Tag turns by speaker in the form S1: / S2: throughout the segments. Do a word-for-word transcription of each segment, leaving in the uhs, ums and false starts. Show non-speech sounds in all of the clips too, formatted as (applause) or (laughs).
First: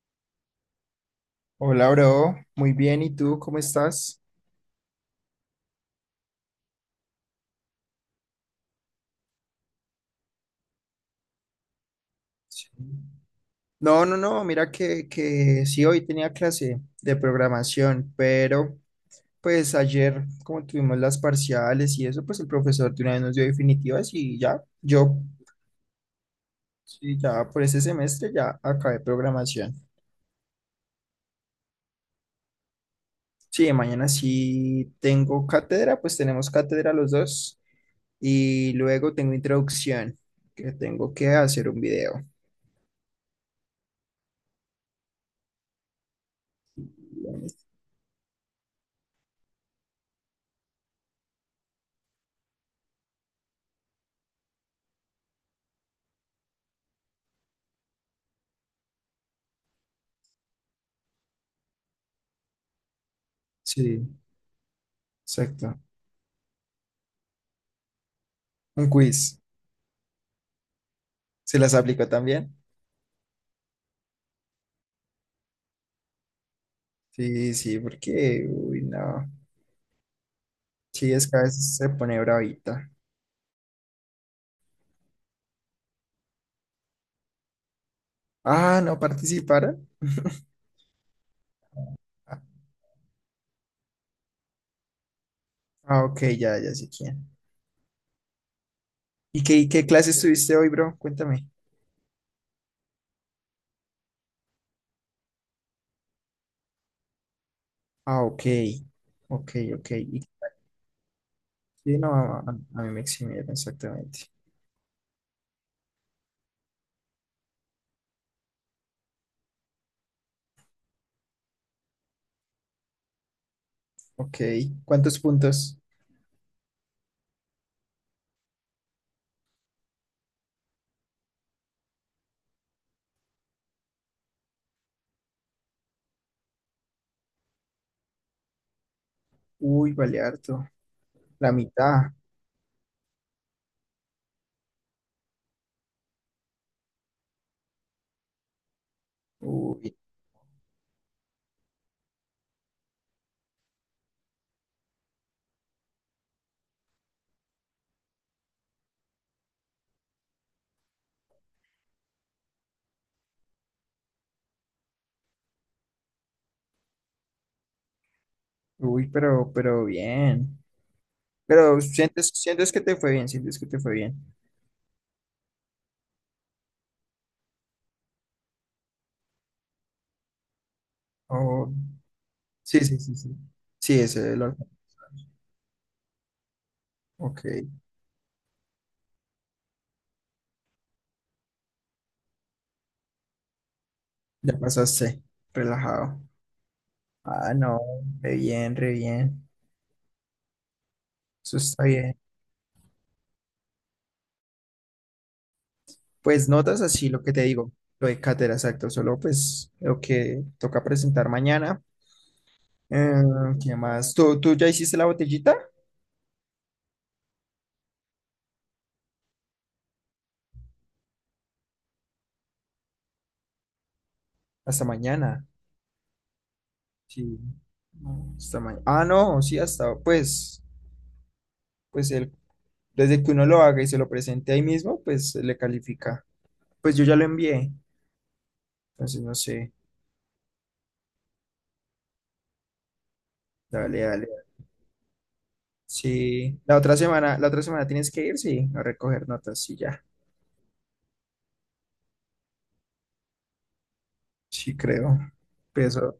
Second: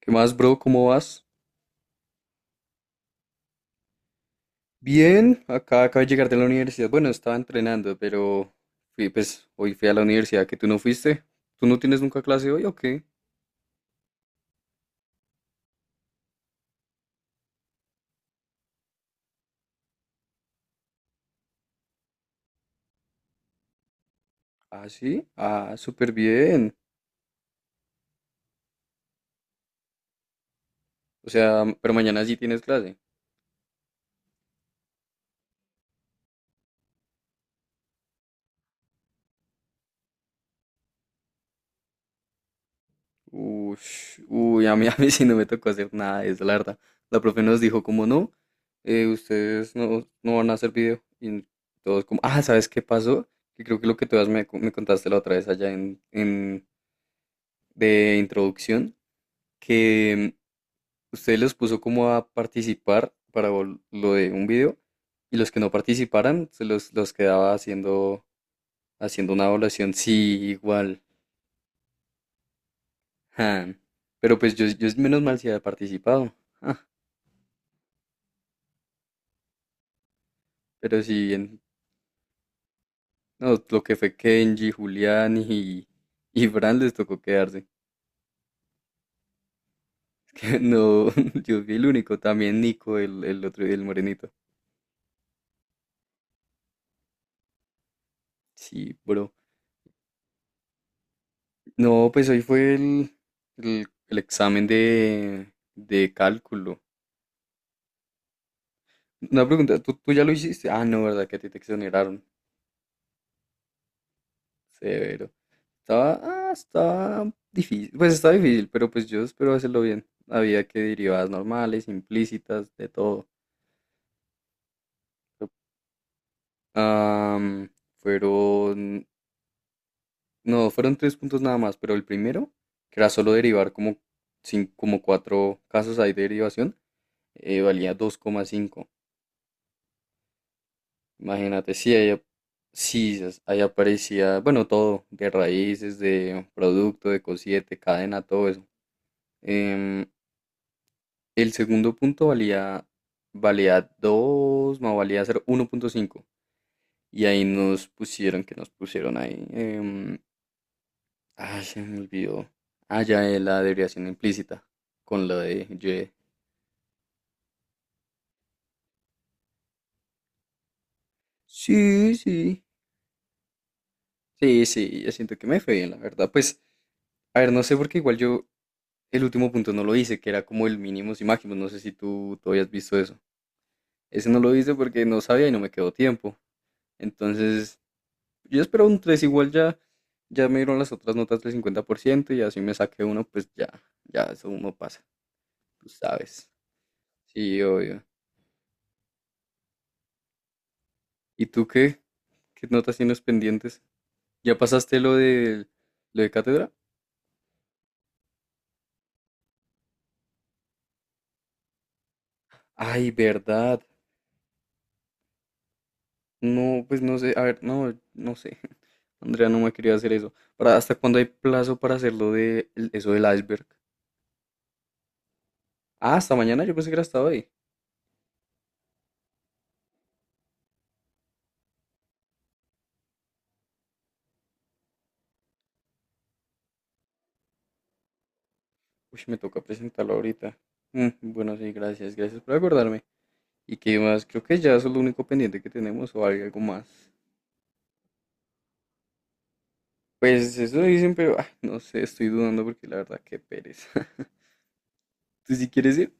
S1: ¿Qué más, bro? ¿Cómo vas?
S2: Hola, bro. Muy bien. ¿Y tú cómo estás?
S1: Bien, acá acabo de llegar de la universidad. Bueno, estaba entrenando, pero fui, pues hoy fui a la universidad que tú no fuiste. ¿Tú no tienes nunca clase hoy
S2: Sí.
S1: o qué?
S2: No, no, no. Mira que, que sí, hoy tenía clase de programación, pero pues ayer, como tuvimos las parciales y eso, pues el profesor de una vez nos dio definitivas y ya,
S1: Ah,
S2: yo,
S1: sí. Ah, súper bien.
S2: sí, ya por ese semestre ya acabé programación.
S1: O sea, pero mañana sí tienes clase.
S2: Sí, mañana sí tengo cátedra, pues tenemos cátedra los dos y luego tengo introducción, que tengo que hacer un video.
S1: Ush, uy, a mí, (laughs) a mí sí no me tocó hacer nada de eso, la verdad. La profe nos dijo, como no, eh, ustedes no, no van a hacer video. Y todos como, ah, ¿sabes qué pasó? Que creo que lo que tú me, me contaste la otra vez allá en, en, de introducción que usted los puso como a participar para vol-
S2: Sí,
S1: lo de un video y los que no
S2: exacto.
S1: participaran se los, los quedaba haciendo,
S2: Un
S1: haciendo
S2: quiz.
S1: una evaluación. Sí, igual.
S2: ¿Se las aplicó también?
S1: Ja. Pero pues yo, yo menos mal si había participado. Ja.
S2: Sí, sí, porque, uy, no.
S1: Pero
S2: Sí,
S1: si
S2: es que a
S1: bien,
S2: veces se pone bravita.
S1: no, lo que fue Kenji, Julián y, y Fran les tocó quedarse.
S2: Ah, ¿no participaron?
S1: (laughs) No, yo fui el único,
S2: Ah,
S1: también Nico, el, el otro, el morenito.
S2: ah, ok, ya, ya sé quién.
S1: Sí, bro.
S2: ¿Y qué, qué clase estuviste hoy, bro? Cuéntame.
S1: No, pues hoy fue el, el, el examen de, de cálculo.
S2: Ah, ok.
S1: Una
S2: Ok,
S1: pregunta,
S2: ok.
S1: ¿tú, tú
S2: Y,
S1: ya lo hiciste? Ah, no, ¿verdad? Que a ti te
S2: sí, no,
S1: exoneraron.
S2: a, a- mí me eximieron exactamente.
S1: Severo. Estaba, ah, estaba difícil. Pues estaba difícil, pero pues yo espero hacerlo bien. Había que derivadas normales, implícitas, de todo.
S2: Ok. ¿Cuántos puntos?
S1: Am, fueron, no, fueron tres puntos nada más, pero el primero, que era solo derivar como, cin- como cuatro casos ahí de derivación, eh, valía dos coma cinco.
S2: Uy, vale harto. La
S1: Imagínate, sí, ahí,
S2: mitad.
S1: ap- sí, es- ahí aparecía, bueno, todo, de raíces, de producto, de cosiete, cadena, todo eso.
S2: Uy,
S1: Em, el segundo punto valía, valía dos, más valía ser cinco. Y ahí nos pusieron, que nos pusieron ahí, em, ay, se me olvidó. Ah, ya, eh, la derivación implícita, con lo de ye.
S2: uy, pero, pero bien. Pero
S1: Sí,
S2: sientes,
S1: sí.
S2: sientes que te fue bien, sientes que te fue bien.
S1: Sí, sí, yo siento que me fue bien, la verdad. Pues, a ver, no sé, porque igual yo, el último punto no lo hice, que era como el mínimos y máximos. No
S2: Oh.
S1: sé si tú, tú habías
S2: Sí,
S1: visto
S2: sí, sí,
S1: eso.
S2: sí. Sí, ese es
S1: Ese no
S2: el
S1: lo
S2: orden.
S1: hice porque no sabía y no me quedó tiempo.
S2: Ok,
S1: Entonces, yo esperaba un tres igual ya. Ya me dieron las otras notas del cincuenta por ciento y así me saqué uno, pues ya, ya eso
S2: ya
S1: uno pasa,
S2: pasaste.
S1: tú
S2: Relajado.
S1: sabes.
S2: Ah,
S1: Sí,
S2: no,
S1: obvio.
S2: re bien, re bien.
S1: ¿Y
S2: Eso
S1: tú
S2: está
S1: qué?
S2: bien.
S1: ¿Qué notas tienes pendientes? ¿Ya pasaste lo de, lo de
S2: Pues
S1: cátedra?
S2: notas así lo que te digo, lo de cátedra, exacto. Solo pues lo que toca presentar mañana.
S1: Ay,
S2: Eh, ¿qué
S1: verdad.
S2: más? ¿Tú, tú ya hiciste la botellita?
S1: No, pues no sé, a ver, no, no sé. (laughs) Andrea no me quería hacer eso. ¿Para hasta cuándo hay plazo para hacerlo de el- eso del iceberg?
S2: Hasta mañana.
S1: Ah, hasta mañana, yo pensé que era hasta
S2: Sí.
S1: hoy.
S2: No, hasta mañana. Ah, no, sí, hasta pues, pues el, desde que uno lo haga y se lo presente ahí mismo, pues le califica. Pues yo ya lo envié.
S1: Uy,
S2: Entonces no
S1: me toca
S2: sé.
S1: presentarlo ahorita. Mm, bueno, sí, gracias, gracias por acordarme. ¿Y qué
S2: Dale,
S1: más?
S2: dale.
S1: Creo que ya eso es lo único pendiente que tenemos o hay algo
S2: Sí, la
S1: más.
S2: otra semana, la otra semana tienes que ir, sí, a recoger notas y ya.
S1: Pues eso dicen, pero ah, no sé, estoy dudando porque la verdad, qué pereza. (laughs)
S2: Sí, creo.
S1: ¿Tú si quieres ir?
S2: Peso.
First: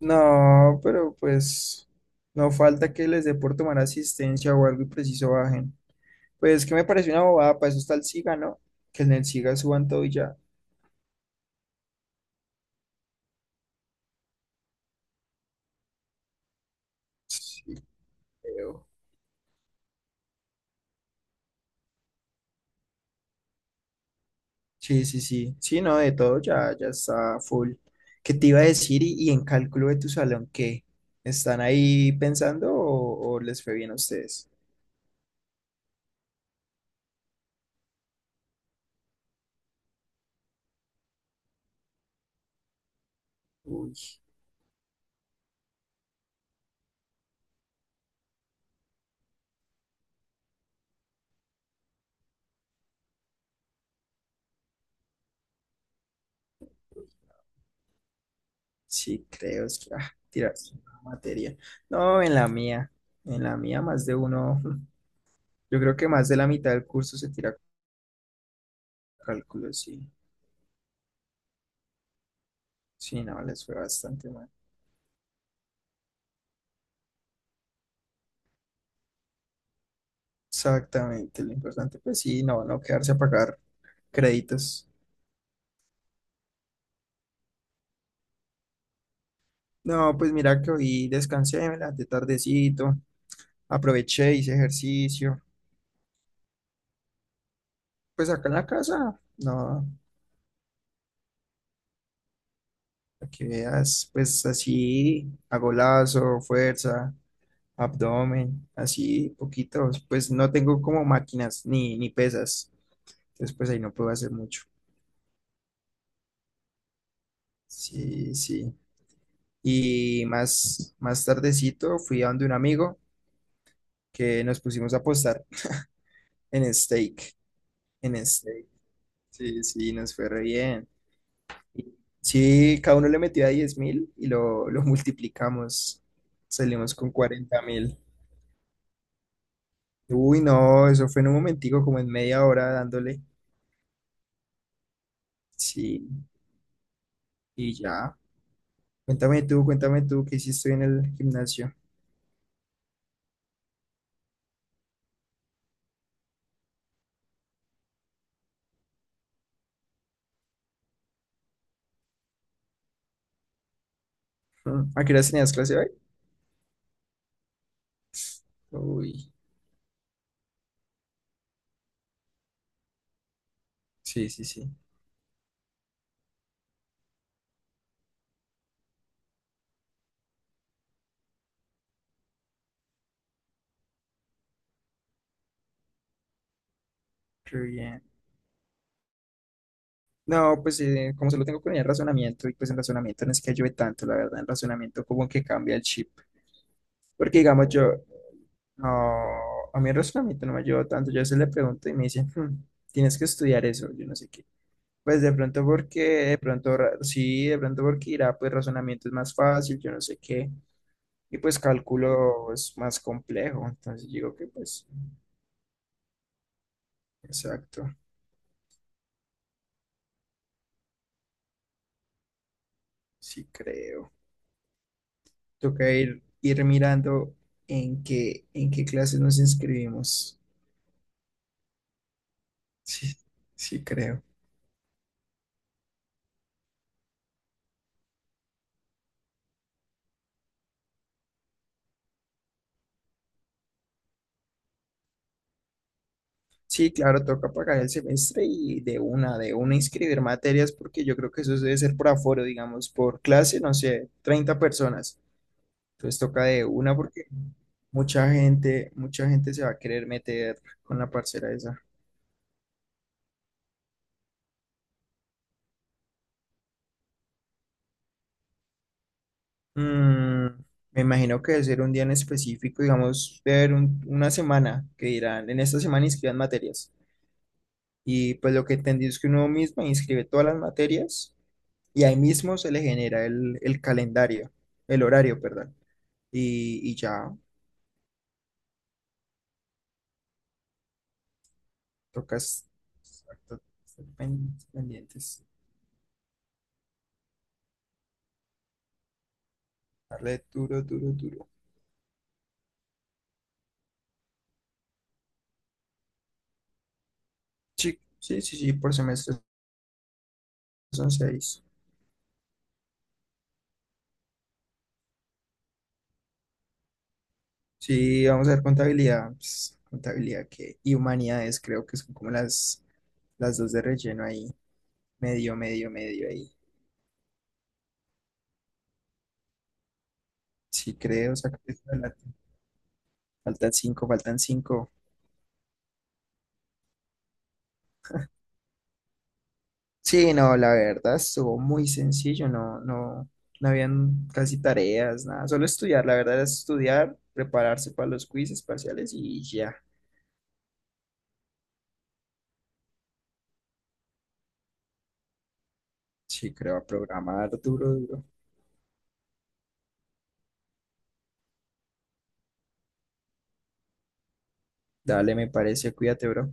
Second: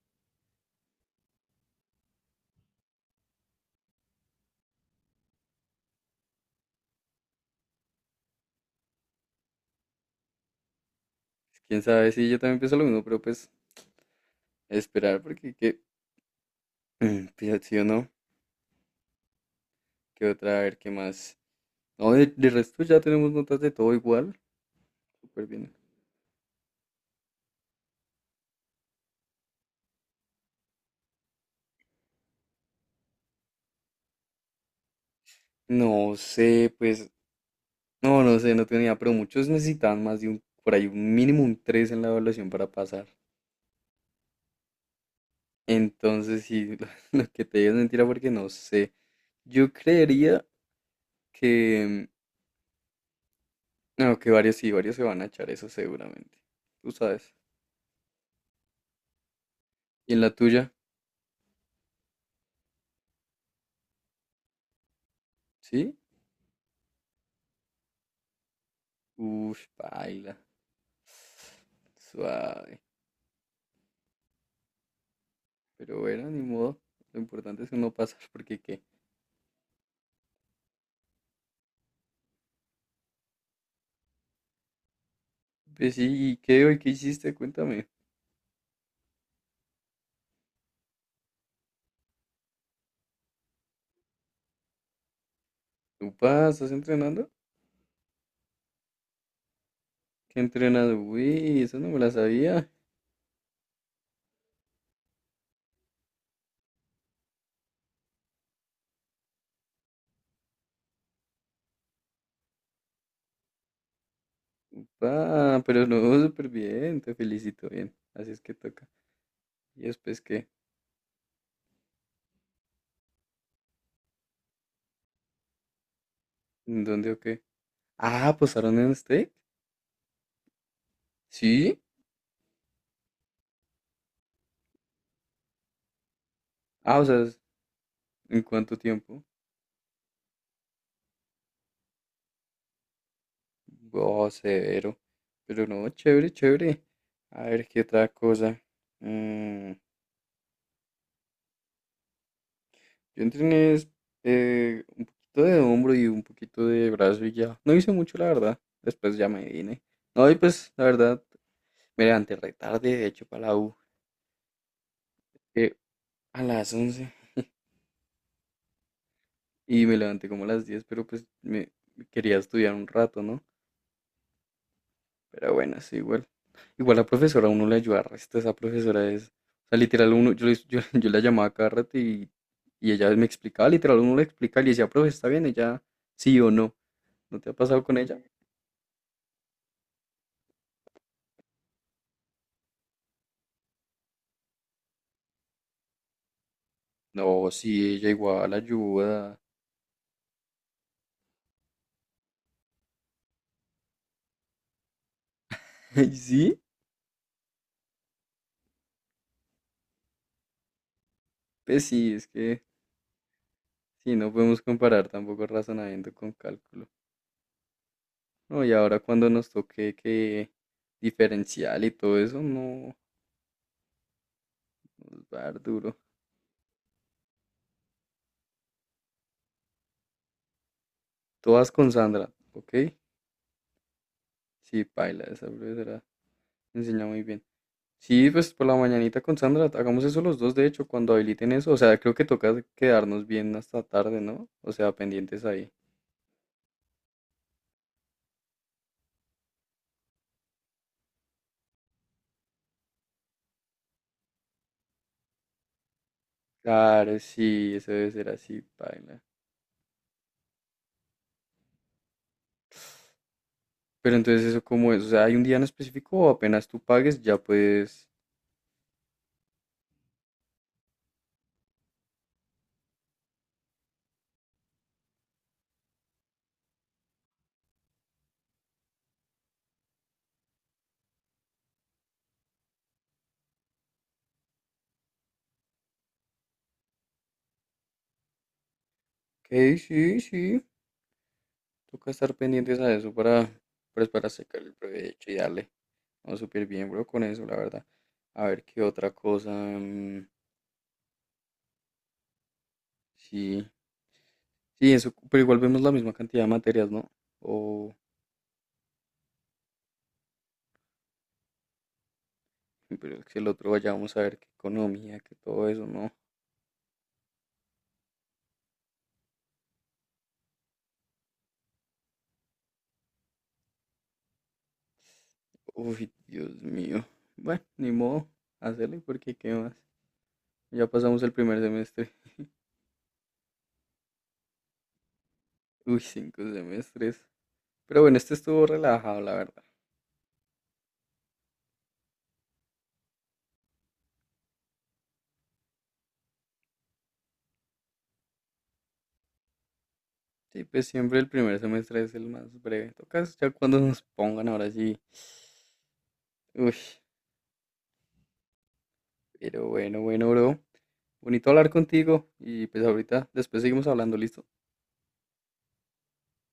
S2: No, pero pues no falta que les dé por tomar asistencia o algo y preciso bajen. Pues que me parece una bobada, para eso está el SIGA, ¿no? Que en el SIGA suban todo y ya.
S1: Quién sabe, sí, yo también pienso lo mismo, pero pues esperar porque qué. Mm,
S2: Sí,
S1: pues, sí o no,
S2: creo.
S1: qué otra, a ver qué más. No, de, de resto ya tenemos notas de todo igual.
S2: Sí, sí,
S1: Súper
S2: sí.
S1: bien.
S2: Sí, no, de todo ya, ya está full. ¿Qué te iba a decir? Y, y en cálculo de tu salón, ¿qué? ¿Están ahí pensando o, o les fue bien a ustedes?
S1: No sé, pues, no, no sé, no tenía, pero muchos necesitaban más de un, por ahí un mínimo un tres en la evaluación para pasar.
S2: Uy.
S1: Entonces, sí, (laughs) lo, lo que te digo es mentira porque no sé. Yo creería que, mm, no, que varios sí, varios se van a echar eso seguramente. Tú sabes.
S2: Sí, creo, es que ah,
S1: ¿Y en la tuya?
S2: tirarse una materia. No, en la mía, en la mía más de uno, (laughs) yo
S1: ¿Sí?
S2: creo que más de la mitad del curso se tira
S1: Uf,
S2: cálculo, sí.
S1: baila. Suave.
S2: Sí, no, les fue bastante mal.
S1: Pero bueno, ni modo. Lo importante es uno pasar porque qué.
S2: Exactamente, lo importante, pues sí, no, no quedarse a pagar créditos.
S1: Pues sí, ¿y qué hoy qué hiciste? Cuéntame.
S2: No, pues mira que hoy descansé, me levanté tardecito, aproveché, hice ejercicio.
S1: Upa, ¿estás entrenando?
S2: Pues acá en la casa, no,
S1: ¿Qué entrenado? Uy, eso no me la sabía.
S2: para que veas, pues así, hago lazo, fuerza, abdomen, así poquitos, pues no tengo como máquinas ni, ni pesas, entonces pues ahí no puedo hacer mucho.
S1: Upa, pero no, súper bien, te felicito, bien. Así
S2: Sí,
S1: es que
S2: sí.
S1: toca. ¿Y después
S2: Y
S1: qué?
S2: más, más tardecito fui a donde un amigo que nos pusimos a apostar en
S1: ¿En dónde o
S2: steak,
S1: qué?
S2: en
S1: Ah,
S2: steak.
S1: ¿posaron en steak?
S2: Sí, sí, nos fue re bien.
S1: ¿Sí?
S2: Y sí, cada uno le metió a 10 mil y lo, lo multiplicamos, salimos
S1: Ah, o
S2: con
S1: sea,
S2: cuarenta mil.
S1: ¿en cuánto tiempo?
S2: Uy, no, eso fue en un momentico, como en media hora dándole.
S1: Oh, severo. Pero no,
S2: Sí,
S1: chévere, chévere. A ver,
S2: y
S1: ¿qué otra
S2: ya.
S1: cosa?
S2: Cuéntame tú,
S1: Mm,
S2: cuéntame tú, ¿qué hiciste hoy en el gimnasio? (laughs)
S1: yo entrené es, eh, un poquito de hombro y un poquito de brazo y ya. No hice mucho, la verdad. Después ya me vine. No, y pues, la verdad, me levanté re tarde, de hecho, para la U,
S2: Mm, ¿a qué horas tenías
S1: eh,
S2: clase hoy?
S1: a las once.
S2: Uy,
S1: Y me levanté como a las diez, pero pues me quería estudiar un rato, ¿no?
S2: sí, sí, sí,
S1: Pero bueno, sí, igual. Igual la profesora, a uno le ayuda resto. Esa profesora es, o sea, literal, uno, yo, le- yo, (laughs) yo la llamaba cada rato y, y ella me explicaba, literal, uno le explicaba y le decía, profe, está bien, ella sí o no. ¿No te ha
S2: qué
S1: pasado con
S2: bien.
S1: ella?
S2: No, pues eh, como solo tengo con el razonamiento, y pues el razonamiento no es que ayude tanto, la verdad, el razonamiento como que cambia el chip. Porque
S1: No,
S2: digamos yo,
S1: sí, ella igual
S2: no,
S1: ayuda.
S2: a mí el razonamiento no me ayuda tanto, yo a veces le pregunto y me dicen, "Hmm, tienes que estudiar eso, yo no sé qué." Pues de pronto
S1: (laughs)
S2: porque,
S1: ¿Y
S2: de
S1: sí?
S2: pronto ra- sí, de pronto porque irá, pues razonamiento es más fácil, yo no sé qué. Y pues
S1: Pues sí, es
S2: cálculo
S1: que
S2: es más complejo, entonces
S1: sí, no
S2: digo que
S1: podemos
S2: pues,
S1: comparar tampoco razonamiento con cálculo.
S2: exacto,
S1: No, y ahora cuando nos toque que diferencial y todo eso, no,
S2: sí creo.
S1: nos va a dar
S2: Toca
S1: duro.
S2: ir, ir mirando en qué, en qué clases nos inscribimos.
S1: Todas con Sandra, ¿ok?
S2: Sí, sí creo.
S1: Sí, paila, esa profesora enseña muy bien. Sí, pues por la mañanita con Sandra, hagamos eso los dos, de hecho, cuando habiliten eso. O sea, creo que toca quedarnos bien hasta tarde, ¿no? O sea, pendientes ahí.
S2: Sí, claro, toca pagar el semestre y de una, de una inscribir materias, porque yo creo que eso debe ser por aforo, digamos, por clase, no sé, treinta personas. Entonces toca de una
S1: Claro,
S2: porque
S1: sí, eso debe ser
S2: mucha
S1: así,
S2: gente,
S1: paila.
S2: mucha gente se va a querer meter con la parcera esa.
S1: Pero entonces eso cómo es, o sea, hay un día en específico o apenas tú pagues, ya puedes.
S2: Mm, me imagino que debe ser un día en específico, digamos, debe haber un- una semana que dirán, en esta semana inscriban materias. Y pues lo que entendí es que uno mismo inscribe todas las materias y ahí mismo se le genera el, el calendario, el horario, perdón. Y, y ya
S1: Ok, sí, sí, toca estar
S2: tocas
S1: pendientes a eso para,
S2: exacto, estar
S1: pues para
S2: pen-
S1: sacar el provecho y
S2: pendientes,
S1: darle. No, súper bien, bro, con eso, la verdad. A ver qué otra cosa. Mm,
S2: darle duro, duro, duro.
S1: sí, sí, eso, pero igual vemos la misma cantidad de materias, ¿no? O,
S2: Sí, sí, sí, sí, por semestre son seis.
S1: pero es que el otro vaya, vamos a ver qué economía, que todo eso, ¿no?
S2: Sí, vamos a ver contabilidad, pues, contabilidad que, y humanidades creo que son como las Las dos de relleno ahí. Medio, medio,
S1: Uy,
S2: medio ahí.
S1: Dios mío. Bueno, ni modo, hacerle porque qué más. Ya
S2: Sí,
S1: pasamos el
S2: creo,
S1: primer
S2: saca eso
S1: semestre.
S2: adelante. Faltan cinco, faltan cinco.
S1: Uy, cinco semestres. Pero bueno, este estuvo relajado, la verdad.
S2: Sí, no, la verdad estuvo muy sencillo, no, no, no habían casi tareas, nada, solo estudiar, la verdad era estudiar, prepararse para los quizzes parciales y ya.
S1: Sí, pues siempre el primer semestre es el más breve. Tocas ya cuando nos pongan ahora sí.
S2: Sí, creo,
S1: Uy,
S2: a programar duro, duro.
S1: pero bueno, bueno, bro. Bonito hablar contigo y pues ahorita después seguimos hablando, ¿listo?
S2: Dale, me parece, cuídate, bro.